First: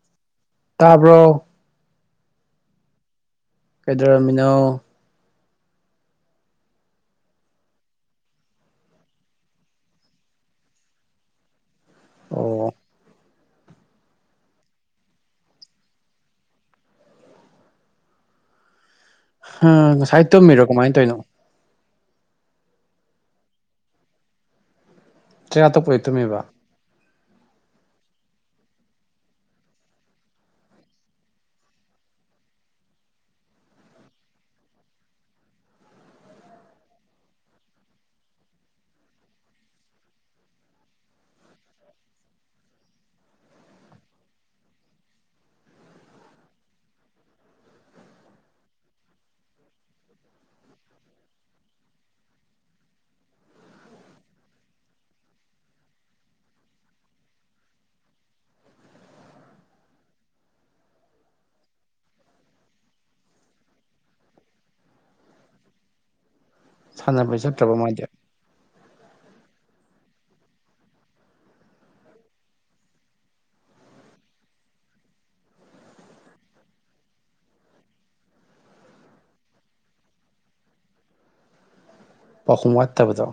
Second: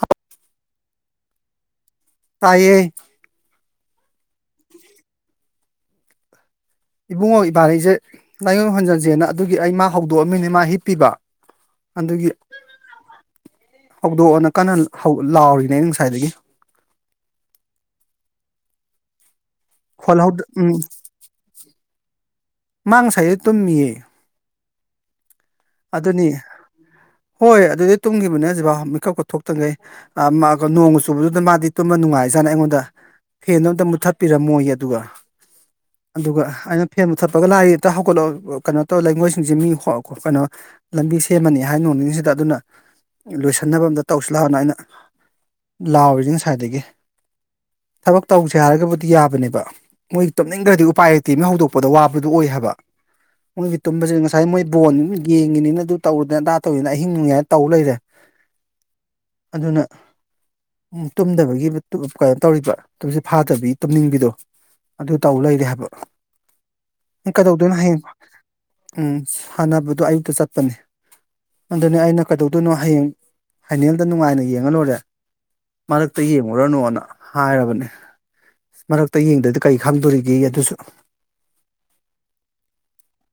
ꯍ ꯇꯥꯕ꯭ꯔꯣ ꯇꯥꯏꯌꯦ ꯀꯩꯗꯧꯔꯝꯃꯤꯅꯣ ꯏꯕꯨꯡꯉꯣ ꯏꯕꯥ ꯂꯩꯩꯁꯦ ꯂꯥꯏꯌꯣꯟ ꯍꯣꯟꯖꯟꯁꯦꯅ ꯑꯗꯨꯒꯤ ꯑꯩ ꯃꯥ ꯍꯧꯗꯣꯛꯑꯝꯃꯤꯅꯤ ꯃꯥ ꯍꯤꯞꯄꯤꯕ [unintelligible] ꯑꯗꯨꯒꯤ ꯑꯣ ꯍꯧꯗꯣꯛꯑꯣꯅ ꯀꯟꯅ ꯂꯥꯛꯑꯣꯔꯤꯅꯦ ꯑ ꯉꯁꯥꯏꯗꯒꯤ ꯑ ꯉꯁꯥꯏ ꯇꯨꯝꯃꯤꯔꯣ ꯀꯃꯥꯏꯅ ꯇꯧꯅꯣ ꯃꯥꯡꯁꯥꯏ ꯇꯨꯝ ꯃꯤꯌꯦ ꯆꯩꯉꯥꯛꯇꯄꯣꯏꯠꯇꯃꯦꯕ ꯍꯣꯏ ꯑꯗꯨꯗꯤ ꯇꯨꯝꯒꯤꯈꯤꯕꯅꯦ ꯍꯧꯖꯤꯛꯐꯥꯎ ꯃꯤꯀꯞꯀꯊꯣꯛꯇ꯭ꯔꯤꯉꯩ ꯅꯣꯡꯃ ꯆꯨꯕꯗꯨꯗ ꯃꯥꯗꯤ ꯇꯨꯝꯕ ꯅꯨꯡꯉꯥꯏ ꯏꯁꯥꯅ ꯑꯩꯉꯣꯟꯗ ꯐꯦꯟꯗꯣ ꯑꯝꯇ ꯃꯨꯊꯠꯄꯤꯔꯝꯃꯣꯏꯒꯤ ꯑꯗꯨꯒ ꯑꯗꯨꯒ ꯑꯩꯅ ꯐꯦꯟ ꯃꯨ ꯊꯠꯄꯒ ꯂꯥꯏꯔꯤꯛꯇ ꯍꯧꯒꯠꯂꯣ ꯀꯩꯅꯣ ꯇꯧꯔ ꯂꯩꯉꯣꯏꯁꯤꯡꯁꯦ ꯃꯤ ꯀꯩꯅꯣ ꯂꯝꯕꯤ ꯁꯦꯝꯃꯅꯤ ꯍꯥꯏꯅ ꯅꯣꯡꯅꯤꯡꯉꯤꯁꯤꯗ ꯑꯗꯨꯅ ꯂꯣꯏꯁꯤꯟꯅꯕ ꯑꯝꯇ ꯇꯧꯁꯤ ꯂꯥꯎꯅ ꯑꯩꯅ ꯂꯥꯛꯑꯣꯔꯤꯁ ꯉꯁꯥꯏꯗꯒꯤ ꯊꯕꯛ ꯇꯧꯁꯦ ꯍꯥꯏꯔꯒꯕꯨꯗꯤ ꯌꯥꯕꯅꯦꯕ ꯃꯣꯏ ꯇꯨꯝꯅꯤꯡꯈ꯭ꯔꯗꯤ ꯎꯄꯥꯏ ꯂꯩꯇꯦ ꯃꯤ ꯍꯧꯗꯣꯛꯄꯗ ꯋꯥꯕꯗꯨ ꯑꯣꯏ ꯍꯥꯏꯕ ꯎꯒꯤ ꯇꯨꯝꯁꯦ ꯉꯁꯥꯏ ꯃꯣꯏ ꯕꯣ ꯌꯦꯡꯉꯤꯅꯤꯅ ꯑꯗꯨ ꯇꯧꯔꯨꯗꯅ ꯑꯗꯥ ꯇꯧꯔꯤꯗꯅ ꯑꯍꯤꯡ ꯅꯨꯡꯉꯥꯏꯅ ꯇꯧ ꯂꯩꯔꯦ ꯑꯗꯨꯅ ꯎꯝ ꯇꯨꯝꯗꯕꯒꯤ ꯀꯩꯅꯣ ꯇꯧꯔꯤꯕ ꯇꯨꯝꯁ ꯐꯥꯗꯕꯤ ꯇꯨꯝꯅꯤꯡꯕꯤꯗꯣ ꯑꯗꯨ ꯇꯧ ꯂꯩꯔꯦ ꯍꯥꯏꯕ ꯁꯥꯟꯅꯕꯩ ꯀꯩꯗꯧꯗꯣꯏꯅꯣ ꯆꯠꯇ꯭ꯔꯕ ꯍꯌꯦꯡ ꯃꯥꯗꯤ ꯎꯝ ꯁꯥꯟꯅꯕꯗꯣ ꯑꯌꯨꯛꯇ ꯆꯠꯄꯅꯦ ꯑꯗꯨꯅꯦ ꯑꯩꯅ ꯀꯩꯗꯧꯗꯣꯏꯅꯣ ꯍꯌꯦꯡ ꯐꯥꯏꯅꯦꯜꯗ ꯅꯨꯡꯉꯥꯏꯅ ꯌꯦꯡꯉ ꯂꯣꯏꯨꯔꯦ ꯃꯔꯛꯇ ꯌꯦꯡꯉꯨꯔꯅꯨꯅ ꯍꯥꯏꯔꯕꯅꯤ ꯃꯔꯛꯇ ꯌꯦꯡꯗꯗꯤ ꯀꯔꯤ ꯈꯪꯗꯣꯔꯤꯒꯦ ꯑꯗꯨꯁꯨ ꯄꯥꯎꯈꯨꯝ ꯋꯥꯠꯇꯕꯗꯣ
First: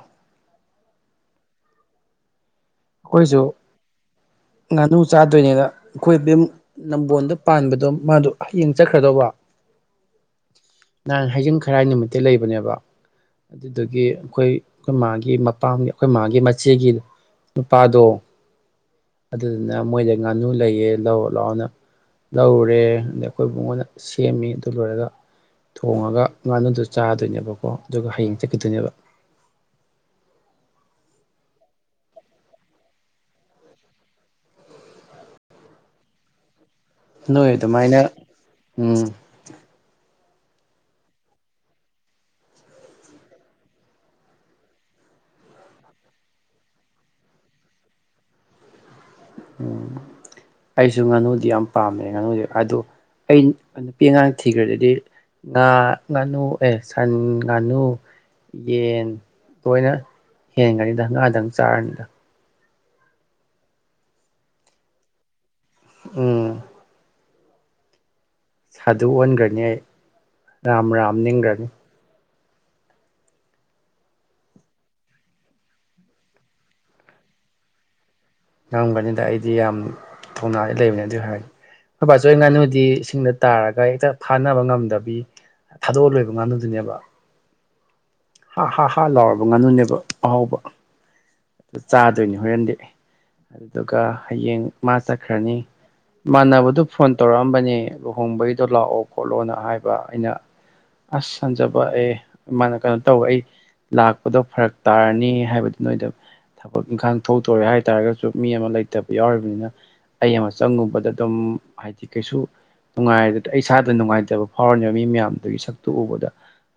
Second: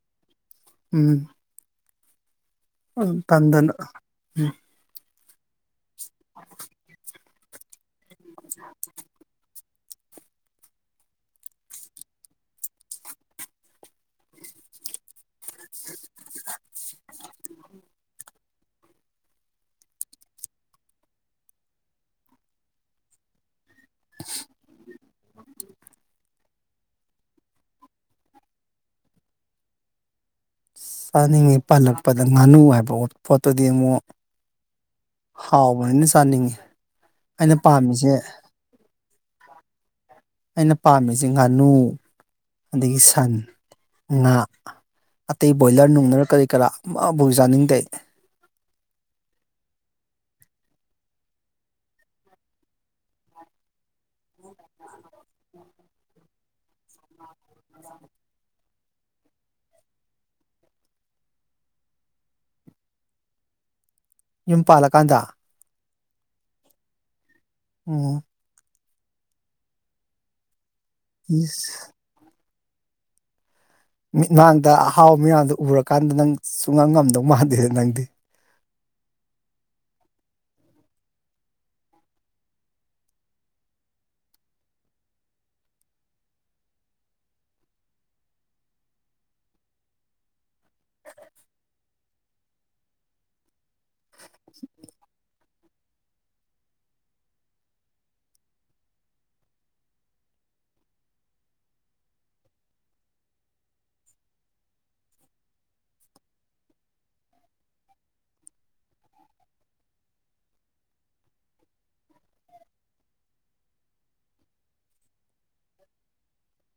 ꯎꯝ ꯀꯥꯟꯗꯅ ꯎꯝ ꯆꯥꯗꯣꯏꯅꯤꯅ ꯑꯩꯈꯣꯏꯃꯨꯛ ꯅꯝꯕꯣꯣꯟꯗ ꯄꯥꯟꯕꯗꯣ ꯃꯥꯗꯣ ꯍꯌꯦꯡ ꯆꯠꯈ꯭ꯔꯗꯧꯕ [inaudible] ꯅꯍꯥꯟ ꯍꯖꯤꯡ ꯈꯔꯥꯏ ꯅꯨꯃꯤꯠꯇ ꯂꯩꯕꯅꯦꯕ ꯑꯗꯨꯗꯒꯤ ꯑꯩꯈꯣꯏ ꯑꯩꯈꯣꯏ ꯃꯥꯒꯤ ꯑꯄꯥꯝꯃꯤ ꯑꯩꯈꯣꯏ ꯃꯥꯒꯤ ꯃꯆꯦꯒꯤꯗ ꯑꯗꯨꯗꯨꯅ ꯃꯣꯏꯗ ꯉꯥꯅꯨ ꯂꯩꯌꯦꯦ ꯂꯑꯣ ꯂꯥꯛꯑꯣꯅ ꯂꯧꯔꯨꯔꯦ ꯑꯗ ꯑꯩꯈꯣꯏꯕꯨꯉꯣꯟꯗ ꯁꯦꯝꯃꯤ ꯑꯗꯨ ꯂꯣꯏꯔꯒ ꯊꯣꯡꯉꯒ ꯉꯥꯅꯨꯗꯨ ꯆꯥꯗꯣꯏꯅꯦꯕꯀꯣ ꯑꯗꯨꯒ ꯍꯌꯦꯡ ꯆꯠꯈꯤꯗꯣꯏꯅꯦꯕ ꯆꯥꯅꯤꯡꯉꯤ ꯄꯜꯂꯛꯄꯗ ꯉꯥꯅꯨ ꯍꯥꯏꯕ ꯄꯣꯠꯇꯨꯗꯤ ꯑꯃꯨꯛ ꯍꯥꯎ ꯋꯥ ꯁꯥꯅꯤꯡꯦ ꯅꯣꯏ ꯑꯗꯨꯃꯥꯏꯅ ꯎꯝ ꯑꯩꯅ ꯄꯥꯝꯃꯤꯁꯤ ꯉꯥꯅꯨ ꯑꯗꯒꯤ ꯁꯟ ꯉꯥ ꯑꯇꯩ ꯕꯣꯏꯂꯔ ꯅꯨꯡꯗꯔ ꯀꯔꯤ ꯀꯔꯥ ꯑꯃꯕꯨꯥꯎ ꯌꯥꯥꯅꯤꯡꯗꯦ [inaudible] ꯎꯝ ꯑꯩꯁꯨ ꯉꯥꯅꯨꯗꯤ ꯌꯥꯝ ꯄꯥꯝꯃꯦ ꯉꯥꯅꯨꯗꯤ ꯑꯗꯨ ꯑꯩ ꯅꯨꯄꯤ ꯑꯉꯥꯡ ꯊꯤꯈ꯭ꯔꯗꯗꯤ ꯉꯥ ꯉꯥꯅꯨ ꯑꯦ ꯁꯟ ꯉꯥꯅꯨ ꯌꯦꯟ ꯂꯣꯏꯅ ꯍꯦꯟꯒꯅꯤꯗ ꯉꯥꯛꯗꯪ ꯆꯥꯔꯅꯤꯗ ꯌꯨꯝ ꯄꯥꯜꯂꯀꯥꯟꯗ ꯎꯝ ꯑꯣꯝ ꯁꯥꯗꯨ ꯑꯣꯟꯈ꯭ꯔꯅꯤ ꯑꯩ ꯔꯥꯝ ꯔꯥꯝ ꯅꯤꯡꯈ꯭ꯔꯅꯤ ꯃꯤꯠꯃꯥꯡꯗ ꯑꯍꯥꯎꯕ ꯃꯌꯥꯝꯗ ꯎꯔꯀꯥꯟꯗ ꯅꯪ ꯁꯨꯡꯉꯝ ꯉꯝꯗꯧ ꯃꯥꯟꯗꯦꯗ ꯅꯪꯗꯤ ꯉꯝꯒꯅꯤꯗ ꯑꯩꯗꯤ ꯌꯥꯝ ꯊꯧꯅꯥ ꯂꯩꯕꯅꯦ ꯑꯗꯨ ꯍꯥꯏꯔꯅꯤ ꯃꯄꯥꯁꯨ ꯑꯩ ꯉꯥꯅꯨꯗꯤ ꯏꯁꯤꯡꯗ ꯇꯥꯔꯒ ꯍꯦꯛꯇ ꯊꯥꯅꯕ ꯉꯝꯗꯕꯤ ꯊꯥꯗꯣꯛꯑ ꯂꯣꯏꯕ ꯉꯥꯅꯨꯗꯨꯅꯦꯕ ꯍꯥ ꯍꯥ ꯍꯥ ꯂꯥꯎꯔꯕ ꯉꯥꯅꯨꯅꯦꯕ ꯑꯍꯥꯎꯕ ꯑꯗꯨ ꯆꯥꯗꯣꯏꯅꯤ ꯍꯣꯔꯦꯟꯗꯤ ꯑꯗꯨꯗꯨꯒ ꯍꯌꯦꯡ ꯃꯥ ꯆꯠꯈ꯭ꯔꯅꯤ ꯃꯥꯟꯅꯕꯗꯨ ꯐꯣꯟ ꯇꯧꯔꯛꯑꯝꯕꯅꯦ ꯂꯨꯍꯣꯡꯕꯒꯤꯗꯣ ꯂꯥꯛꯑꯣ ꯈꯣꯠꯂꯣꯅ ꯍꯥꯏꯕ ꯑꯩꯅ ꯑꯁ ꯍꯟꯖꯕ ꯑꯦ ꯃꯥꯅ ꯀꯩꯅꯣ ꯇꯧꯋ ꯑꯩ ꯂꯥꯛꯄꯗꯣ ꯐꯔꯛ ꯇꯥꯔꯅꯤ ꯍꯥꯏꯕꯗꯨ ꯅꯣꯏꯗ ꯊꯕꯛ ꯏꯪꯈꯥꯡ ꯊꯣꯛꯇꯣꯔꯦ ꯍꯥꯏ ꯇꯥꯔꯒꯁꯨ ꯃꯤ ꯑꯃ ꯂꯩꯇꯕ ꯌꯥꯎꯔꯤꯕꯅꯤꯅ ꯑꯩ ꯑꯃ ꯆꯪꯉꯨꯕꯗ ꯑꯗꯨꯝ ꯍꯥꯏꯗꯤ ꯀꯩꯁꯨ ꯅꯨꯡꯉꯥꯏ ꯏꯁꯥꯗ ꯅꯨꯡꯉꯥꯏꯇꯕ ꯐꯥꯎꯔꯅꯦꯕ ꯃꯤ ꯃꯌꯥꯝꯗꯨꯒꯤ ꯁꯛꯇꯨ ꯎꯕꯗ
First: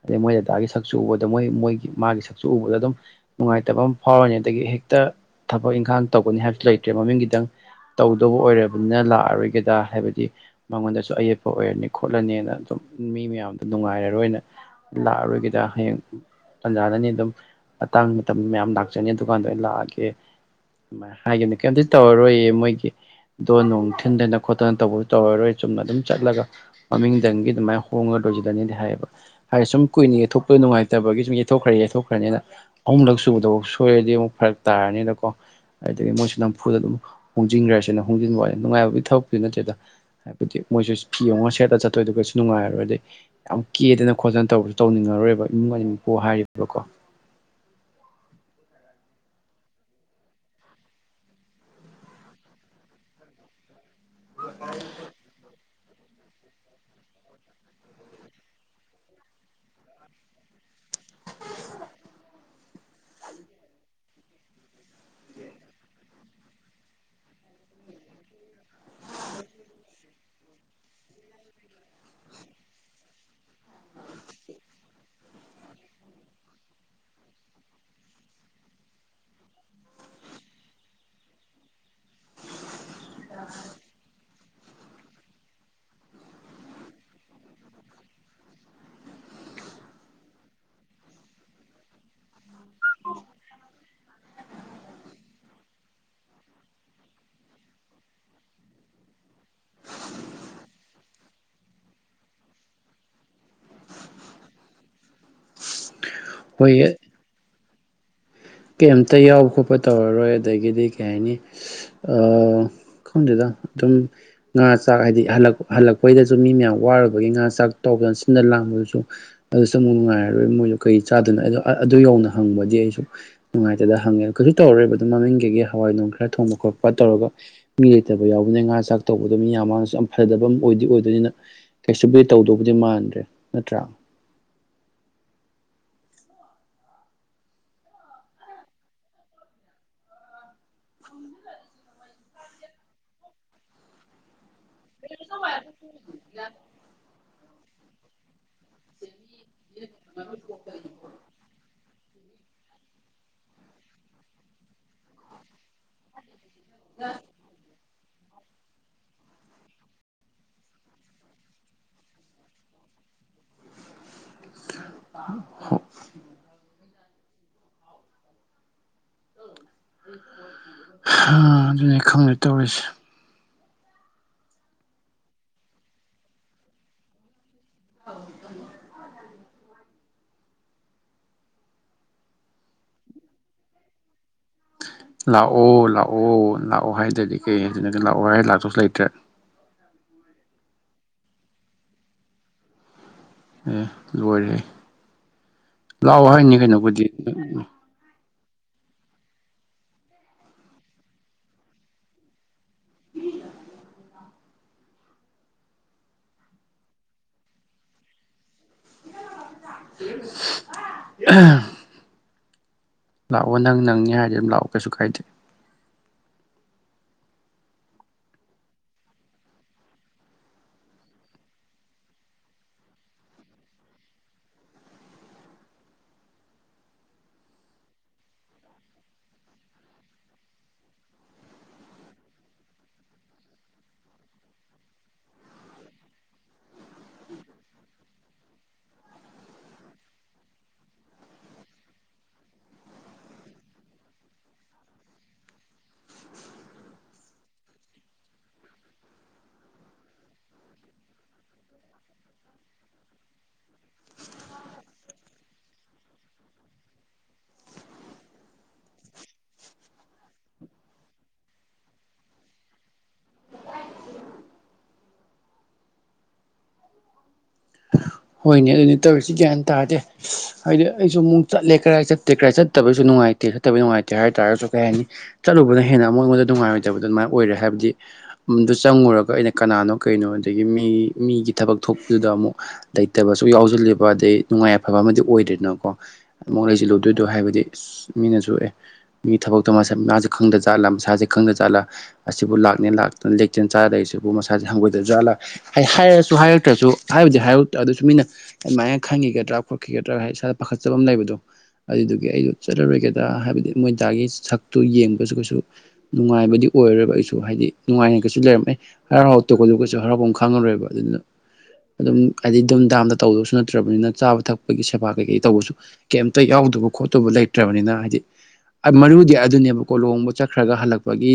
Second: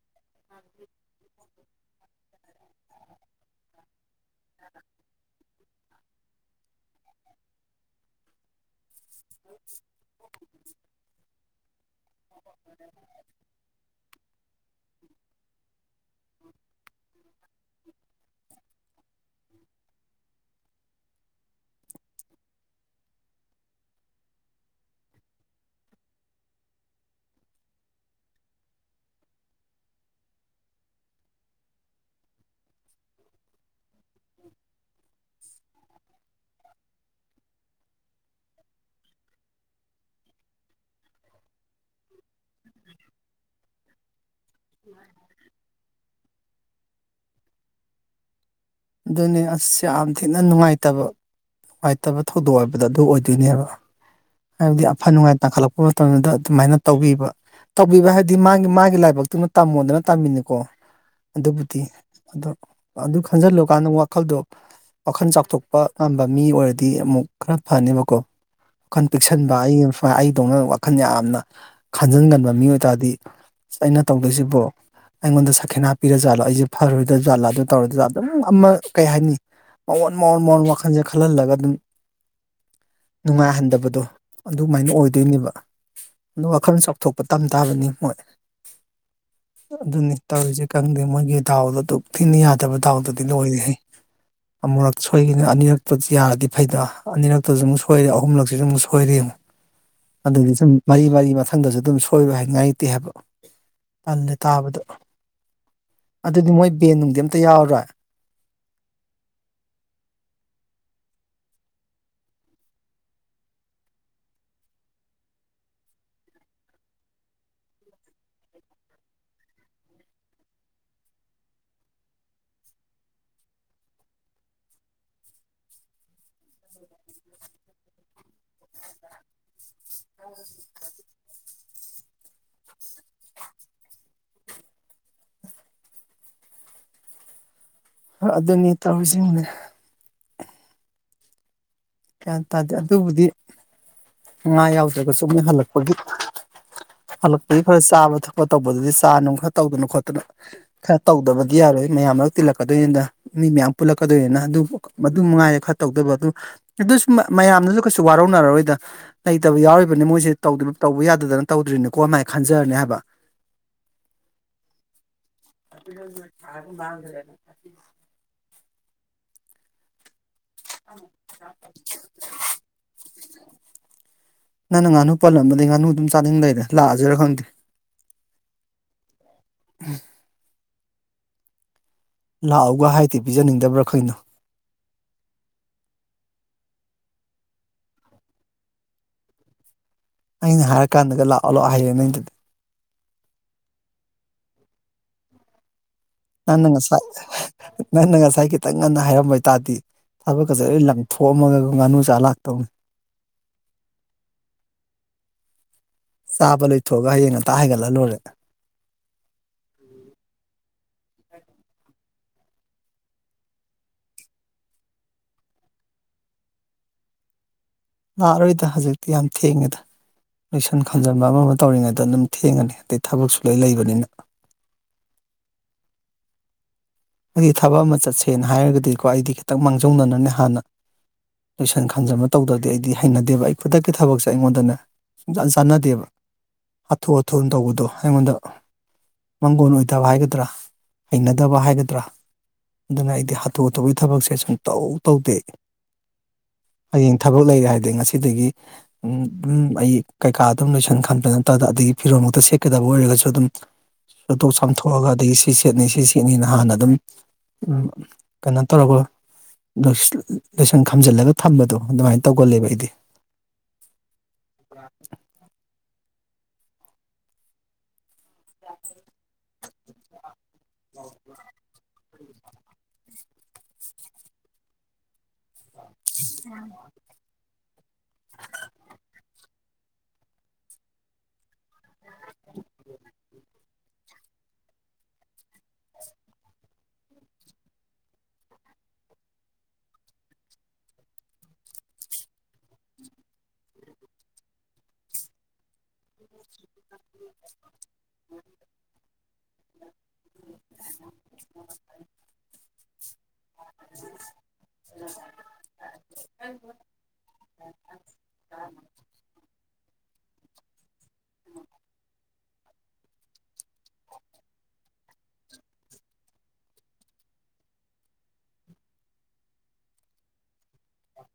ꯑꯗꯩ ꯃꯣꯏ ꯗꯗꯥꯒꯤ ꯁꯛꯁꯨ ꯎꯕꯗ ꯃꯣꯏ ꯃꯣꯏꯒꯤ ꯃꯥꯒꯤ ꯁꯛꯁꯨ ꯎꯕꯗ ꯑꯗꯨꯝ ꯅꯨꯡꯉꯥꯏꯇꯕ ꯑꯃ ꯐꯥꯎꯔꯅꯤ ꯑꯗꯒꯤ ꯍꯦꯛꯇ ꯊꯕꯛ ꯏꯈꯥꯡ ꯇꯧꯒꯅꯤ ꯍꯥꯏꯕꯁꯨ ꯂꯩꯇ꯭ꯔꯦ ꯃꯃꯤꯡꯒꯤꯇꯪ ꯇꯧꯗꯧꯕ ꯑꯣꯏꯔꯕ ꯔꯣꯏ ꯍꯥꯏꯕꯗꯤ ꯃꯉꯣꯟꯗ ꯑꯌꯦꯛꯄ ꯑꯣꯏꯔꯅꯤ ꯈꯣꯠꯂꯅꯤꯅ ꯑꯗꯨꯝ ꯃꯤ ꯃꯌꯥꯝꯗ ꯅꯨꯡꯉꯥꯏꯔꯔꯣꯏꯅ ꯂꯥꯛꯑꯔꯣꯏꯒꯤꯗ ꯍꯌꯦꯡ ꯇꯟꯖꯥꯅꯅꯤ ꯑꯗꯨꯝ ꯃꯇꯥꯡ ꯃꯇꯝ ꯃꯌꯥꯝ ꯂꯥꯛꯆꯅꯤ ꯗꯨꯀꯥꯟꯗ ꯑꯩ ꯂꯥꯛꯑꯒꯦ ꯍꯥꯏꯒꯦꯅꯤ ꯀꯩꯝꯇ ꯇꯧꯔꯔꯣꯏꯌꯦ ꯃꯣꯏꯒꯤ ꯑꯣ ꯅꯣꯡ ꯊꯤꯟꯗꯅ ꯈꯣꯠꯇꯅ ꯇꯧꯕ ꯇꯧꯔꯔꯣꯏ ꯆꯨꯝꯅ ꯑꯗꯨꯝ ꯆꯠꯂꯒ ꯃꯃꯤꯡꯗꯪꯒꯤ ꯑꯗꯨꯃꯥꯏꯅ ꯍꯣꯡꯉ ꯗꯅꯦꯗꯤ ꯍꯥꯏꯌꯦꯕ ꯍꯥꯏ ꯁꯨꯝ ꯀꯨꯏꯅ ꯌꯦꯛꯊꯣꯛꯄꯗ ꯅꯨꯡꯉꯥꯏꯇꯕꯒꯤ ꯁꯨꯝꯊꯣꯛꯈ꯭ꯔꯦ ꯌꯩꯊꯣꯛꯈ꯭ꯔꯅꯤꯅ ꯑꯍꯨꯝꯂꯛ ꯁꯨꯕꯗ ꯁꯣꯏꯔꯗꯤ ꯑꯃꯨꯛ ꯐꯔꯛ ꯇꯥꯔꯅꯤꯅꯀꯣ ꯑꯗꯨꯗꯒꯤ ꯃꯣꯏꯁꯨ ꯅꯝꯐꯨꯗ ꯑꯗꯨꯝ ꯍꯣꯡꯖꯤꯟꯈ꯭ꯔꯦꯁꯤꯅ ꯍꯣꯡꯖꯤꯟꯕ ꯅꯨꯡꯉꯥꯏꯕꯒꯤ ꯊꯕꯛꯇꯤ ꯅꯠꯇꯦꯗ ꯍꯥꯏꯕꯗꯤ ꯃꯣꯏꯁꯨ ꯐꯤ ꯑꯃ ꯁꯦꯠꯇꯂ ꯆꯠꯇꯣꯏꯗꯨꯒꯁꯨ ꯅꯨꯡꯉꯥꯏꯔꯣꯏ ꯑꯗꯤꯩ ꯌꯥꯝ ꯀꯦꯗꯅ ꯈꯣꯠꯇꯅ ꯇꯧꯕꯔꯁꯨ ꯇꯧꯅꯤꯡꯉꯔꯣꯏꯕ ꯏꯃꯨꯡ ꯃꯔꯤ ꯃꯄꯨ ꯍꯥꯏꯔꯤꯕꯀꯣ ꯑꯗꯨꯅꯤ ꯑꯁ ꯌꯥꯝ ꯊꯤꯅ ꯅꯨꯡꯉꯥꯏꯇꯕ ꯅꯨꯡꯉꯥꯏꯇꯕ ꯊꯧꯗꯣꯛ ꯍꯥꯏꯕꯗꯣ ꯑꯗꯨ ꯑꯣꯏꯗꯣꯏꯅꯦꯕ ꯍꯥꯏꯕꯗꯤ ꯑꯐ ꯅꯨꯡꯉꯥꯏ ꯇꯥꯡꯈꯠꯂꯛꯄ ꯃꯇꯝꯗꯨꯗ ꯑꯗꯨꯃꯥꯏꯅ ꯇꯧꯕꯤꯕ ꯇꯧꯕꯤꯕ ꯍꯥꯏꯕꯗꯤ ꯃꯥꯒꯤ ꯃꯥꯒꯤ ꯂꯥꯏꯕꯛꯇꯨꯅ ꯇꯝꯃꯣꯗꯅ ꯇꯝꯃꯤꯅꯤꯀꯣ ꯑꯗꯨꯕꯨꯗꯤ ꯑ ꯑꯗꯨ ꯈꯟꯖꯤꯜꯂꯨ ꯀꯥꯟꯅ ꯋꯥꯈꯜꯗꯣ ꯋꯥꯈꯜ ꯆꯥꯎꯊꯣꯛꯄ ꯉꯝꯕ ꯃꯤ ꯑꯣꯏꯔꯗꯤ ꯑꯃꯨꯛ ꯈꯔ ꯐꯅꯦꯕꯀꯣ ꯋꯥꯈꯜ ꯄꯤꯛꯁꯟꯕ ꯑꯩꯅ ꯁꯨꯃꯥꯏ ꯑꯩꯗꯧꯅ ꯋꯥꯈꯜ ꯌꯥꯝꯅ ꯈꯟꯖꯤꯟꯒꯟꯕ ꯃꯤꯑꯣ ꯑꯣꯏ ꯇꯔꯗꯤ ꯑꯁ ꯑꯩꯅ ꯇꯧꯗꯣꯏꯁꯤꯕꯨꯣ ꯑꯩꯉꯣꯟꯗ ꯁꯈꯦꯅꯥ ꯍꯥꯞꯄꯤꯔꯥꯖꯥꯠꯂꯣ ꯑꯩꯁꯦ ꯐꯔꯣꯏꯗ ꯖꯥꯠꯂꯣ ꯑꯗꯨ ꯇꯧꯔꯗ ꯖꯥꯠ ꯑꯗꯨꯝ ꯑꯃ ꯀꯩ ꯍꯥꯏꯅꯤ ꯃꯉꯣꯟ ꯃꯋꯣꯟ ꯃꯣꯟ ꯋꯥꯈꯜꯁꯦ ꯈꯜꯍꯜꯂꯒ ꯑꯗꯨꯝ ꯅꯨꯡꯉꯥꯏꯍꯟꯗꯕꯗꯣ ꯑꯗꯨꯃꯥꯏꯅ ꯑꯣꯏꯗꯣꯏꯅꯦꯕ ꯑꯗꯨ ꯋꯥꯈꯜꯂꯣꯟ ꯆꯥꯎꯊꯣꯛꯄ ꯇꯝ ꯇꯥꯕꯅꯤ ꯃꯣꯏ ꯑꯗꯨꯅꯤ ꯇꯧꯔꯤꯁꯦ ꯈꯪꯗꯦ ꯃꯣꯏꯒꯤ ꯗꯥꯥꯎꯗꯣ ꯑꯗꯨ ꯊꯤꯟꯅ ꯌꯥꯗꯕ ꯗꯥꯥꯎꯗ ꯑꯗꯨ ꯂꯣꯏꯔꯤꯁꯤ ꯑꯃꯨꯛꯨꯔꯛ ꯁꯣꯏꯈꯤꯅ ꯑꯅꯤꯔꯛꯇꯗꯤ ꯌꯥꯔꯗꯤ ꯐꯩꯗ ꯑꯅꯤꯔꯛꯇꯁꯨ ꯑꯃꯨꯛ ꯁꯣꯏꯔꯦ ꯑꯍꯨꯝꯂꯛꯁꯤꯁꯨ ꯑꯃꯨꯛ ꯁꯣꯏꯔꯤ ꯑꯗꯨꯗꯤ ꯁꯨꯝ ꯃꯔꯤ ꯃꯔꯤ ꯃꯊꯪꯗꯁꯨ ꯑꯗꯨꯝ ꯁꯣꯏꯔꯣꯏ ꯍꯥꯏꯉꯥꯏꯇꯦ ꯍꯥꯏꯕ ꯄꯜꯂꯦ ꯇꯥꯕꯗꯣ ꯑꯗꯨꯗꯤ ꯃꯣꯏ ꯕꯦꯟ ꯅꯨꯡꯗꯤ ꯑꯝꯇ ꯌꯥꯎꯔꯣꯏꯥ ꯀꯩꯇ ꯌꯥꯎꯕ ꯈꯣꯠꯄ ꯇꯧꯔꯔꯣꯏ ꯑꯗꯒꯤꯗꯤ ꯀꯩ ꯍꯥꯏꯅꯤ ꯪꯗꯨꯗ ꯑꯗꯨꯝ ꯉꯥ ꯆꯥꯛ ꯍꯥꯏꯗꯤ ꯍꯜꯂꯛꯄꯩꯗꯁꯨ ꯃꯤ ꯃꯌꯥꯝ ꯋꯥꯔꯨꯕꯒꯤ ꯉꯥ ꯆꯥꯛ ꯇꯧꯕ ꯁꯤꯗ ꯂꯥꯡꯗꯨꯁꯨ ꯑꯗꯨ ꯆꯨꯛ ꯅꯨꯡꯉꯥꯏꯔꯔꯣꯏ ꯃꯣꯏꯁꯨ ꯀꯩ ꯆꯥꯗꯅꯣ ꯑꯗꯨ ꯌꯧꯅ ꯍꯪꯕꯗꯤ ꯑꯩ [inaudible] ꯅꯨꯡꯉꯥꯏꯇꯗꯅ ꯍꯪꯉꯦ ꯀꯩꯁꯨ ꯇꯧꯔꯣꯏꯕ ꯑꯗꯨꯣ ꯃꯃꯤꯡ ꯀꯩꯒꯤ ꯍꯋꯥꯏ ꯅꯨꯡ ꯈꯔ ꯊꯣꯡꯕ ꯈꯣꯠꯄ ꯇꯧꯔꯒ ꯃꯤ ꯂꯩꯇꯕ ꯌꯥꯎꯕ ꯉꯥ ꯆꯥꯛ ꯇꯧꯕ ꯑꯗꯨꯝ ꯌꯥꯝꯌꯥꯝ ꯃꯥ ꯌꯥꯝ ꯐꯗꯕ ꯑꯃ ꯑꯣꯏꯗꯤ ꯑꯣꯏꯗꯣꯏꯅꯤꯅ ꯀꯩꯁꯨ ꯦ ꯇꯧꯗꯧꯕꯗꯤ ꯃꯥꯟꯗ꯭ꯔꯦ ꯅꯠꯇ꯭ꯔꯥ ꯑꯗꯨꯅꯤ ꯇꯧꯁꯤꯡꯅꯦ ꯀꯌꯥ ꯇꯥꯗꯦ ꯑꯗꯨꯕꯨꯗꯤ ꯉꯥ ꯌꯥꯎꯗ꯭ꯔꯒꯁꯨꯅ ꯍꯜꯂꯛꯄꯒꯤ ꯍꯜꯂꯛꯄꯒꯤ ꯐꯔ ꯆꯥꯕ ꯊꯛ ꯣ ꯇꯧꯕꯗꯨꯗꯤ ꯆꯥ ꯅꯨꯡ ꯈꯔ ꯇꯧꯗꯅ ꯈꯣꯠꯇꯅ ꯈꯔ ꯇꯧꯗꯕꯗꯤ ꯌꯥꯔꯣꯏ ꯃꯌꯥꯝꯅ ꯇꯤꯜꯂꯛꯀꯗꯣꯏꯅꯤꯅ ꯃꯤ ꯃꯌꯥꯝ ꯄꯨꯜꯂꯛꯀꯗꯣꯏꯅ ꯑꯗꯨ ꯃꯗꯨ ꯃꯉꯥꯏꯔꯦ ꯈꯔ ꯇꯧꯗꯕ ꯑꯗꯨ ꯑꯗꯨ ꯃꯌꯥꯝꯅꯁꯨ ꯀꯩ ꯁꯨ ꯋꯥꯔꯧꯅꯔꯔꯣꯏꯗ ꯂꯩꯇꯕ ꯌꯥꯎꯔꯤꯕꯅꯤ ꯃꯣꯏꯁꯦꯧ ꯇꯧꯕ ꯌꯥꯗꯗꯅ ꯇꯧꯗ꯭ꯔꯤꯅꯤꯀꯣ ꯑꯃꯥꯏꯅ ꯈꯟꯖꯔꯅꯤ ꯍꯥꯏꯕ ꯔ ꯑ ꯑꯗꯨꯅꯤ ꯈꯪꯅꯦ ꯇꯧꯔꯤꯁꯦ ꯅꯪꯅ ꯉꯥꯅꯨ ꯄꯜꯂꯝꯕꯗꯤ ꯉꯥꯅꯨ ꯑꯗꯨꯝ ꯆꯥꯅꯤꯡ ꯂꯩꯔꯦ ꯂꯥꯛꯑꯁꯤꯔꯥ ꯈꯪꯗꯦ ꯍ ꯎꯝ ꯂꯥꯛꯎꯒ ꯍꯥꯏꯗꯤꯦ ꯄꯤꯖꯅꯤꯡꯗꯕ꯭ꯔꯥ ꯀꯩꯅꯣ ꯂꯥꯛꯑꯣ ꯂꯥꯛꯑꯣ ꯂꯥꯛꯑꯣ ꯍꯥꯏꯗꯗꯤ ꯀꯩ ꯍꯥꯏꯗꯅ ꯂꯥꯛꯑꯣ ꯍꯥꯏ ꯂꯥꯛꯇꯁꯨ ꯂꯩꯇ꯭ꯔꯦ ꯑꯩꯅ ꯍꯥꯏꯔ ꯀꯥꯟꯗꯒ ꯂꯥꯛꯑꯣ ꯂꯣ ꯍꯥꯏꯌꯦꯦ ꯅꯪꯗꯨꯗꯤ ꯑꯦ ꯂꯣꯏꯔꯦ ꯂꯥꯛꯑꯣ ꯍꯥꯏꯅꯤ ꯅꯟꯅꯪ ꯀꯩꯅꯣꯕꯨꯗꯤ ꯅ ꯉ ꯁꯥꯥꯏꯀꯤ ꯈꯤꯇꯪ ꯉꯟꯅ ꯍꯥꯏꯔꯝꯕ ꯍꯥꯏꯇꯥꯥꯔꯗꯤ ꯊꯕꯛꯀꯁꯦ ꯂꯣꯏ ꯂꯪꯊꯣꯛꯑꯝꯃꯒ ꯉꯥꯅꯨ ꯆꯥ ꯂꯥꯛꯇꯧꯅꯤ [unintelligible] ꯆꯥꯕ ꯂꯣꯏꯊꯣꯛꯑꯒ ꯍꯌꯦꯡ ꯉꯇ ꯍꯥꯏꯒꯠꯂꯂꯨꯔꯦ ꯎꯝ ꯂꯥꯛꯑꯣ ꯅꯪ ꯅꯪꯉ ꯍꯥꯏꯔꯗꯤ ꯑꯗꯨꯝ ꯂꯥꯛꯑꯣ ꯀꯩꯁꯨ ꯀꯥꯏꯗꯦ ꯂꯥꯛꯑꯔꯣꯏꯗ ꯍꯧꯖꯤꯛꯇꯤ ꯌꯥꯝ ꯊꯦꯡꯉꯦꯗ ꯂꯣꯏꯁꯟ ꯈꯥꯝꯖꯤꯟꯕ ꯑꯃ ꯑꯃ ꯇꯧꯔꯤꯉꯩꯗ ꯑꯗꯨꯝ ꯊꯦꯡꯉꯅꯤ ꯑꯗꯩ ꯊꯕꯛ ꯁꯨꯂꯣꯏ ꯂꯩꯕꯅꯤꯅ [unintelligible] ꯑꯩꯗꯤ ꯊꯕꯛ ꯑꯃ ꯆꯠꯁꯦꯅ ꯍꯥꯏꯔꯒꯗꯤꯀꯣ ꯑꯩꯗꯤ ꯈꯤꯇꯪ ꯃꯥꯡꯖꯧꯅꯅꯅꯤ ꯍꯥꯟꯅ ꯂꯣꯏꯁꯟ ꯈꯟꯖꯟꯕ ꯇꯧꯗ꯭ꯔꯗꯤ ꯑꯩꯗꯤ ꯍꯩꯅꯗꯦꯕ ꯑꯩ ꯈꯨꯗꯛꯀꯤ ꯊꯕꯛꯁꯦ ꯑꯩꯉꯣꯟꯗꯅꯦ ꯁꯨꯡꯆꯥꯟ ꯆꯥꯟꯅꯗꯦꯕ ꯍꯥꯊꯨ ꯍꯥꯊꯨꯅ ꯇꯧꯕꯗꯣ ꯑꯩꯉꯣꯟꯗ ꯃꯪꯒꯣꯟ ꯑꯣꯏꯗꯕ ꯍꯥꯏꯒꯗ꯭ꯔꯥ ꯍꯩꯅꯗꯕ ꯍꯥꯏꯒꯗ꯭ꯔꯥ ꯅꯠꯇ꯭ꯔꯥ ꯑꯗꯨꯅ ꯑꯩꯗꯤ ꯍꯥꯊꯨ ꯍꯥꯊꯨꯒꯤ ꯊꯕꯛꯁꯦ ꯁꯨꯝ ꯇꯧ ꯇꯧꯗꯦ ꯍꯌꯦꯡ ꯊꯕꯛ ꯂꯩꯔꯦ ꯍꯥꯏꯗꯤ ꯉꯁꯤꯗꯒꯤ ꯎꯝ ꯑꯩ ꯀꯩꯀꯥ ꯑꯗꯨꯝ ꯂꯣꯏꯁꯟ ꯈꯟꯕ ꯅꯠꯇꯗ ꯑ ꯑꯗꯒꯤ ꯐꯤꯔꯣꯝꯃꯨꯛꯇ ꯁꯦꯠꯀꯗꯕ ꯑꯣꯏꯔꯒꯁꯨ ꯑꯗꯨꯝ ꯆꯣꯊꯣꯛ ꯆꯥꯝꯊꯣꯛꯑꯒ ꯑꯗꯒꯤ ꯁꯤ ꯁꯦꯠꯅ ꯁꯤ ꯁꯦꯠꯅꯤꯅ ꯍꯥꯟꯅ ꯑꯗꯨꯝ ꯀꯩꯅꯣ ꯇꯧꯔꯒ ꯂꯣꯏꯁꯪ ꯈꯝꯖꯤꯜꯂꯒ ꯊꯝꯕꯗꯣ ꯑꯗꯨꯃꯥꯏꯅ ꯇꯧꯒꯜꯂꯦꯕ ꯑꯩꯗꯤ [unintelligible] ꯍꯣꯏꯅꯦ ꯑꯗꯨꯅꯤ ꯇꯧꯔꯤꯁꯤ ꯒ꯭ꯌꯥꯟ ꯇꯥꯗꯦ ꯍꯥꯏꯗꯤ ꯑꯩꯁꯨ ꯑꯃꯨꯛ ꯆꯠꯂꯦ ꯀꯗꯥꯥꯏ ꯆꯠꯇꯦ ꯀꯥꯏ ꯆꯠꯇꯕꯩꯁꯨ ꯅꯨꯡꯉꯥꯏꯇꯦ ꯆꯠꯇꯕꯩ ꯅꯨꯡꯉꯥꯏꯇꯦ ꯍꯥꯏ ꯇꯥꯔꯒꯁꯨ ꯀꯩ ꯍꯥꯏꯅꯤ ꯆꯠꯂꯨꯕꯅ ꯍꯦꯟꯅ ꯑꯃꯨꯛ ꯑꯩꯉꯣꯟꯗ ꯅꯨꯡꯉꯥꯏꯔꯣꯏꯗꯕꯗ ꯑꯗꯨꯃꯥꯏꯅ ꯑꯣꯏꯔꯦ ꯍꯥꯏꯕꯗꯤꯗꯨ ꯆꯪꯉꯨꯔꯒ ꯑꯩꯅ ꯀꯅꯥꯅꯣ ꯀꯩꯅꯣ ꯑꯗꯒꯤ ꯃꯤ ꯃꯤꯒꯤ ꯊꯕꯛ ꯊꯣꯛꯄꯗꯨꯗ ꯑꯃꯨꯛ ꯑꯐꯕ ꯑꯗꯩ ꯅꯨꯡꯉꯥꯏ ꯑꯐꯕ ꯑꯃꯗꯤ ꯑꯣꯏꯗ꯭ꯔꯦꯗꯅꯀꯣ ꯑꯃꯨ ꯂꯩꯁꯤꯜꯂꯨꯗꯣꯏꯗꯣ ꯍꯥꯏꯕꯗꯤ ꯑ ꯃꯤꯅꯁꯨ ꯑꯦ ꯃꯤ ꯊꯕꯛꯇꯣ ꯃꯁ ꯃꯥꯁꯦ ꯈꯪꯗ ꯖꯥꯠꯂꯥ ꯃꯁꯥꯁꯦ ꯈꯪꯗ ꯖꯥꯠꯂ ꯑꯁꯤꯕꯨ ꯂꯥꯛꯅꯦ ꯂꯥꯛꯇꯅ ꯂꯦꯛꯆꯦꯟ ꯆꯥꯗ ꯕꯨ ꯃꯁꯥꯁꯦ ꯍꯪꯒꯣꯏꯗ꯭ꯔꯖꯥꯠꯂ ꯍꯥꯏꯔꯁꯨ ꯍꯥꯏꯔꯛꯇ꯭ꯔꯁꯨ ꯍꯥꯏꯕꯗꯤ ꯍꯥꯏ ꯑꯗꯨꯁꯨ ꯃꯤꯅ ꯑꯗꯨꯃꯥꯏꯅ ꯈꯪꯈꯤꯒꯗ꯭ꯔꯥ ꯈꯣꯠ ꯀꯤꯒꯗ꯭ꯔꯥ ꯍꯥꯏ ꯏꯁꯥꯗ ꯄꯥꯈꯠꯆꯕ ꯑꯃ ꯂꯩꯕꯗꯣ ꯑꯗꯨꯗꯨꯒꯤ ꯑꯩꯗꯣ ꯆꯠꯂꯔꯣꯏꯒꯗ꯭ꯔꯥ ꯍꯥꯏꯕꯗꯤ ꯃꯣꯏꯗꯥꯒꯤ ꯁꯛꯇꯨ ꯌꯦꯡꯕꯁꯨ ꯀꯩꯁꯨ ꯅꯨꯡꯉꯥꯏꯕꯗꯤ ꯑꯣꯏꯔꯕ ꯑꯩꯁꯨ ꯍꯥꯏꯗꯤ ꯅꯨꯡꯉꯥꯏꯅꯒꯩꯁꯨ ꯂꯩꯔꯝꯃꯦ ꯍꯔꯥꯎ ꯍꯔꯥꯎ ꯇꯧꯒꯗꯒꯁꯨ ꯍꯔꯥꯎꯐꯝ ꯈꯥꯡꯉꯔꯣꯏꯕ ꯑꯗꯨꯅ ꯑꯗꯨꯝ ꯍꯥꯏꯗꯤ ꯝ ꯗꯥꯝꯗ ꯇꯧꯗꯕꯁꯨ ꯅꯠꯇ꯭ꯔꯕꯅꯤꯅ ꯆꯥꯕ ꯊꯛꯄꯒꯤ ꯁꯦꯕꯥ ꯀꯩ ꯀꯩ ꯇꯧꯕꯁꯨ ꯀꯩꯝꯇ ꯌꯥꯎꯗꯕ ꯈꯣꯠꯇꯕ ꯂꯩ ꯂꯩꯇ꯭ꯔꯕꯅꯤꯅ ꯍꯥꯏꯗꯤ ꯃꯔꯨꯗꯤ ꯑꯗꯨꯅꯦꯕꯀꯣ ꯂꯨꯍꯣꯡꯕ ꯆꯠꯈ꯭ꯔꯒ ꯍꯜꯂꯛꯄꯒꯤ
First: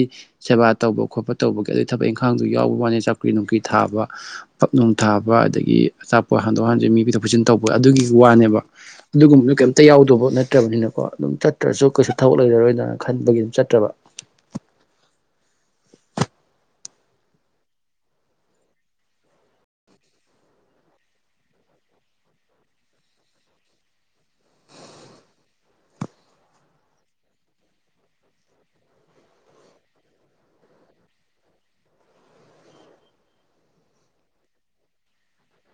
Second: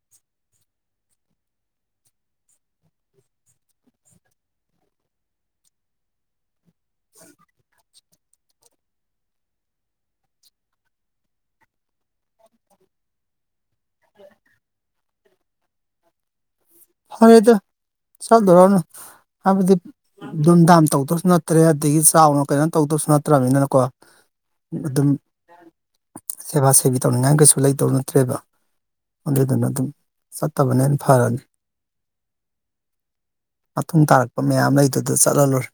ꯁꯦꯕꯥ ꯇꯧꯕ ꯈꯣꯠꯄ ꯇꯧꯕꯒꯤ ꯑꯗꯨꯒꯤ ꯊꯕꯛ ꯏꯪꯈꯠ ꯑꯉꯥꯡꯗꯨ ꯌꯥꯎꯕ ꯋꯥꯅꯤ ꯆꯧꯀ꯭ꯔꯤ ꯅꯨꯡꯀ꯭ꯔꯤ ꯊꯥꯕ ꯄꯛꯅꯨꯡ ꯊꯥꯕ ꯑꯗꯒꯤ ꯑꯆꯥꯄꯣ ꯍꯟꯗꯣꯛ ꯍꯟꯖꯤꯦ ꯃꯤꯕꯤꯗ ꯄꯨꯤꯖꯤꯟ ꯇꯧꯕ ꯑꯗꯨꯒꯤ ꯋꯥꯅꯦꯕ ꯑꯗꯨꯒꯨꯝꯕꯗꯨ ꯀꯩꯝꯇ ꯌꯥꯎꯗꯧꯕ ꯅꯠꯇ꯭ꯔꯕꯅꯤꯅꯀꯣ ꯑꯗꯨꯝ ꯆꯠꯇ꯭ꯔꯁꯨ ꯀꯩꯁꯨ ꯊꯕꯛ ꯂꯩꯔꯔꯣꯏꯗꯅ ꯈꯟꯕꯒꯤ ꯑꯗꯨꯝ ꯆꯠꯇ꯭ꯔꯕ ꯍꯗ ꯆꯗꯧꯔꯅ ꯍꯥꯏꯕꯗꯤ ꯨꯝꯗꯥꯝ ꯇꯧꯗꯕꯁꯨ ꯅꯠꯇ꯭ꯔꯦ ꯑꯗꯒꯤ ꯆꯥꯎꯅ ꯀꯩꯅꯣ ꯇꯧꯗ꯭ꯔꯁꯨ ꯅꯠꯇ꯭ꯔꯅꯤꯅꯀꯣ ꯑꯗꯨꯝ ꯁꯦꯕꯥ ꯁꯦꯕꯤ ꯇꯧꯅꯤꯡꯉꯥꯏ ꯀꯩꯁꯨ ꯂꯩꯇꯧ ꯅꯠꯇ꯭ꯔꯦꯕ ꯑꯗꯨꯗꯨꯅ ꯑꯗꯨꯝ ꯆꯠꯇꯕꯅꯦꯅ ꯐꯔꯅꯤ ꯃꯇꯨꯡ ꯇꯥꯔꯛꯄ ꯃꯌꯥꯝ ꯂꯩꯗꯨꯗ ꯆꯠꯍꯜꯂꯨꯔꯦ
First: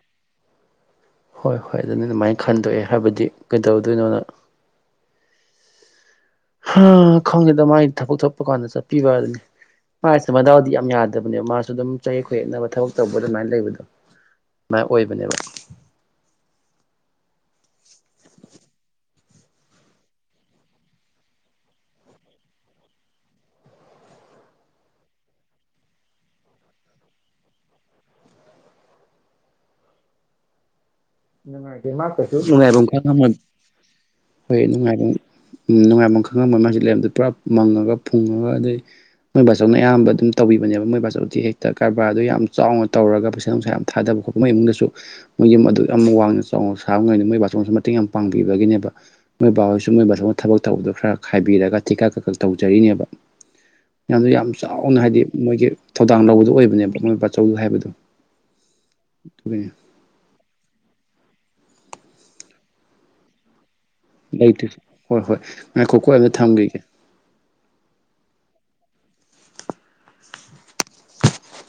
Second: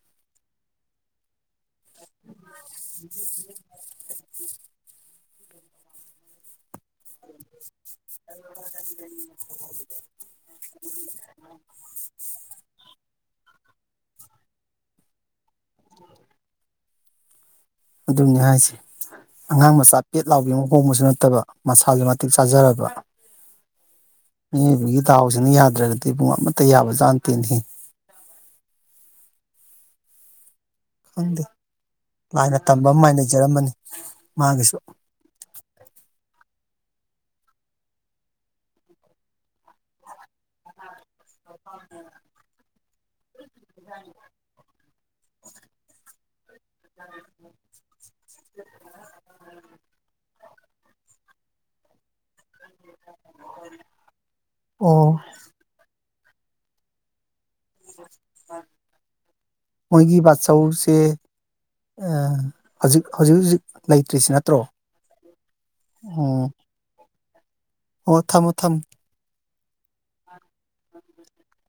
ꯍꯣꯏ ꯍꯣꯏ ꯑꯗꯨꯅ ꯑꯗꯨꯃꯥꯏꯅ ꯈꯟꯗꯣꯛꯑꯦ ꯍꯥꯏꯕꯗꯤ ꯀꯩꯗꯧꯗꯣꯏꯅꯣꯅ ꯈꯪꯉꯦꯗ ꯃꯥꯒꯤ ꯊꯕꯛ ꯊꯠꯄ ꯀꯥꯟꯗ ꯆꯠꯄꯤꯕ ꯍꯥꯏ ꯑꯗꯨꯅꯤ ꯃꯥꯒꯤꯁꯨ ꯃꯗꯥꯎꯗꯤ ꯌꯥꯝ ꯌꯥꯗꯕꯅꯦꯕ ꯃꯥꯁꯨ ꯑꯗꯨꯝ ꯆꯌꯦꯛ ꯈꯨꯌꯦꯛꯅꯕ ꯊꯕꯛ ꯇꯧꯕ ꯑꯗꯨꯃꯥꯏꯅ ꯂꯩꯕꯗꯣ ꯃꯥ ꯑꯣꯏꯕꯅꯦꯕ ꯑꯗꯨꯝꯅꯤ ꯍꯥꯏꯁꯦ ꯑꯉꯥꯡ ꯃꯆꯥ ꯄꯦꯠ ꯂꯥꯎꯕꯤ ꯑꯃ ꯍꯣꯡꯕꯁꯨ ꯅꯠꯇꯕ ꯃꯁꯥꯁꯨ ꯃꯇꯤꯛ ꯆꯥꯖꯔꯕ ꯃꯤꯑꯣꯏꯕꯒꯤ ꯗꯥꯥꯎꯁꯤꯅ ꯌꯥꯗ꯭ꯔꯒꯗꯤ ꯄꯨꯡ ꯑꯃꯠꯇ ꯌꯥꯕ ꯆꯥꯅ ꯇꯤꯟꯈꯤ [unintelligible] ꯅꯨꯡꯉꯥꯏꯈꯦ ꯃꯥꯁꯨ ꯂꯥꯏꯅ ꯅꯨꯡꯉꯥꯏꯕ ꯇꯝꯕ ꯑꯃ ꯈ ꯃꯥꯏ ꯂꯩꯖꯔꯝꯃꯅꯤ ꯍꯣꯏ ꯃꯥꯒꯤꯁꯨ ꯅꯨꯡꯉꯥꯏꯕ ꯅꯨꯡꯉꯥꯏꯕ ꯈꯪꯉꯕ ꯃꯥꯁꯤꯦ ꯂꯩꯗ ꯄꯨꯔꯥ ꯃꯪꯉꯒ ꯐꯨꯡꯉꯒ ꯑꯗꯩ ꯃꯣꯏ ꯕꯥꯆꯧꯅ ꯑꯌꯥꯝꯕ ꯑꯗꯨꯝ ꯇꯧꯕꯤꯕꯅꯦꯕ ꯃꯣꯏ ꯕꯥꯆꯧꯗꯤ ꯍꯦꯛꯇ ꯀꯔꯕꯥꯔꯗꯣ ꯌꯥꯝ ꯆꯥꯎꯅ ꯇꯧꯔꯒ ꯄꯩꯁꯥ ꯅꯨꯡꯁꯥ ꯌꯥꯝ ꯊꯥꯗꯕ ꯈꯣꯠꯄ ꯃꯣꯏ ꯏꯃꯨꯡꯗꯁꯨ ꯃꯣꯏꯒꯤ ꯌꯥꯝ ꯋꯥꯡꯅ ꯆꯥꯎꯅ ꯁꯥꯕ [unintelligible] ꯃꯣꯏ ꯕꯥꯆꯧꯅꯁꯨ ꯃꯇꯦꯡ ꯌꯥꯝ ꯄꯥꯡꯕꯤꯕꯒꯤꯅꯦꯕ ꯃꯣꯏ ꯕꯥꯍꯣꯏꯁꯨ ꯃꯣꯏ ꯕꯥꯆꯧꯅ ꯊꯕꯛ ꯇꯧꯕꯗꯣ ꯈꯔ ꯈꯥꯏꯕꯤꯔꯒ ꯊꯤꯀꯥ ꯀꯛꯀꯛ ꯇꯧꯖꯔꯤꯅꯦꯕ ꯃꯌꯥꯝꯗꯨ ꯌꯥꯝ ꯆꯥꯎꯅ ꯑꯣ ꯍꯥꯏꯗꯤ ꯃꯣꯏꯒꯤ ꯊꯧꯗꯥꯡ ꯂꯧꯕꯗꯨ ꯑꯣꯏꯕꯅꯦꯕ ꯃꯣꯏ ꯕꯥ ꯑꯗꯨꯒꯤꯅꯤ ꯃꯣꯏꯒꯤ ꯕꯥꯆꯧꯁꯦ ꯑ ꯍꯧꯖꯤꯛ ꯍꯧꯖꯤꯛ ꯍꯧꯖꯤꯛ ꯂꯩꯇ꯭ꯔꯤꯁꯤ ꯅꯠꯇ꯭ꯔꯣ ꯂꯩꯇꯦ ꯍꯣꯏ ꯍꯣꯏ ꯉꯥꯏꯈꯣꯀꯣ ꯑꯩ ꯑꯝꯇ ꯑꯣ ꯊꯝꯈꯤꯒꯦ ꯑꯣ ꯊꯝꯃꯣ ꯊꯝꯃꯣ [unintelligible]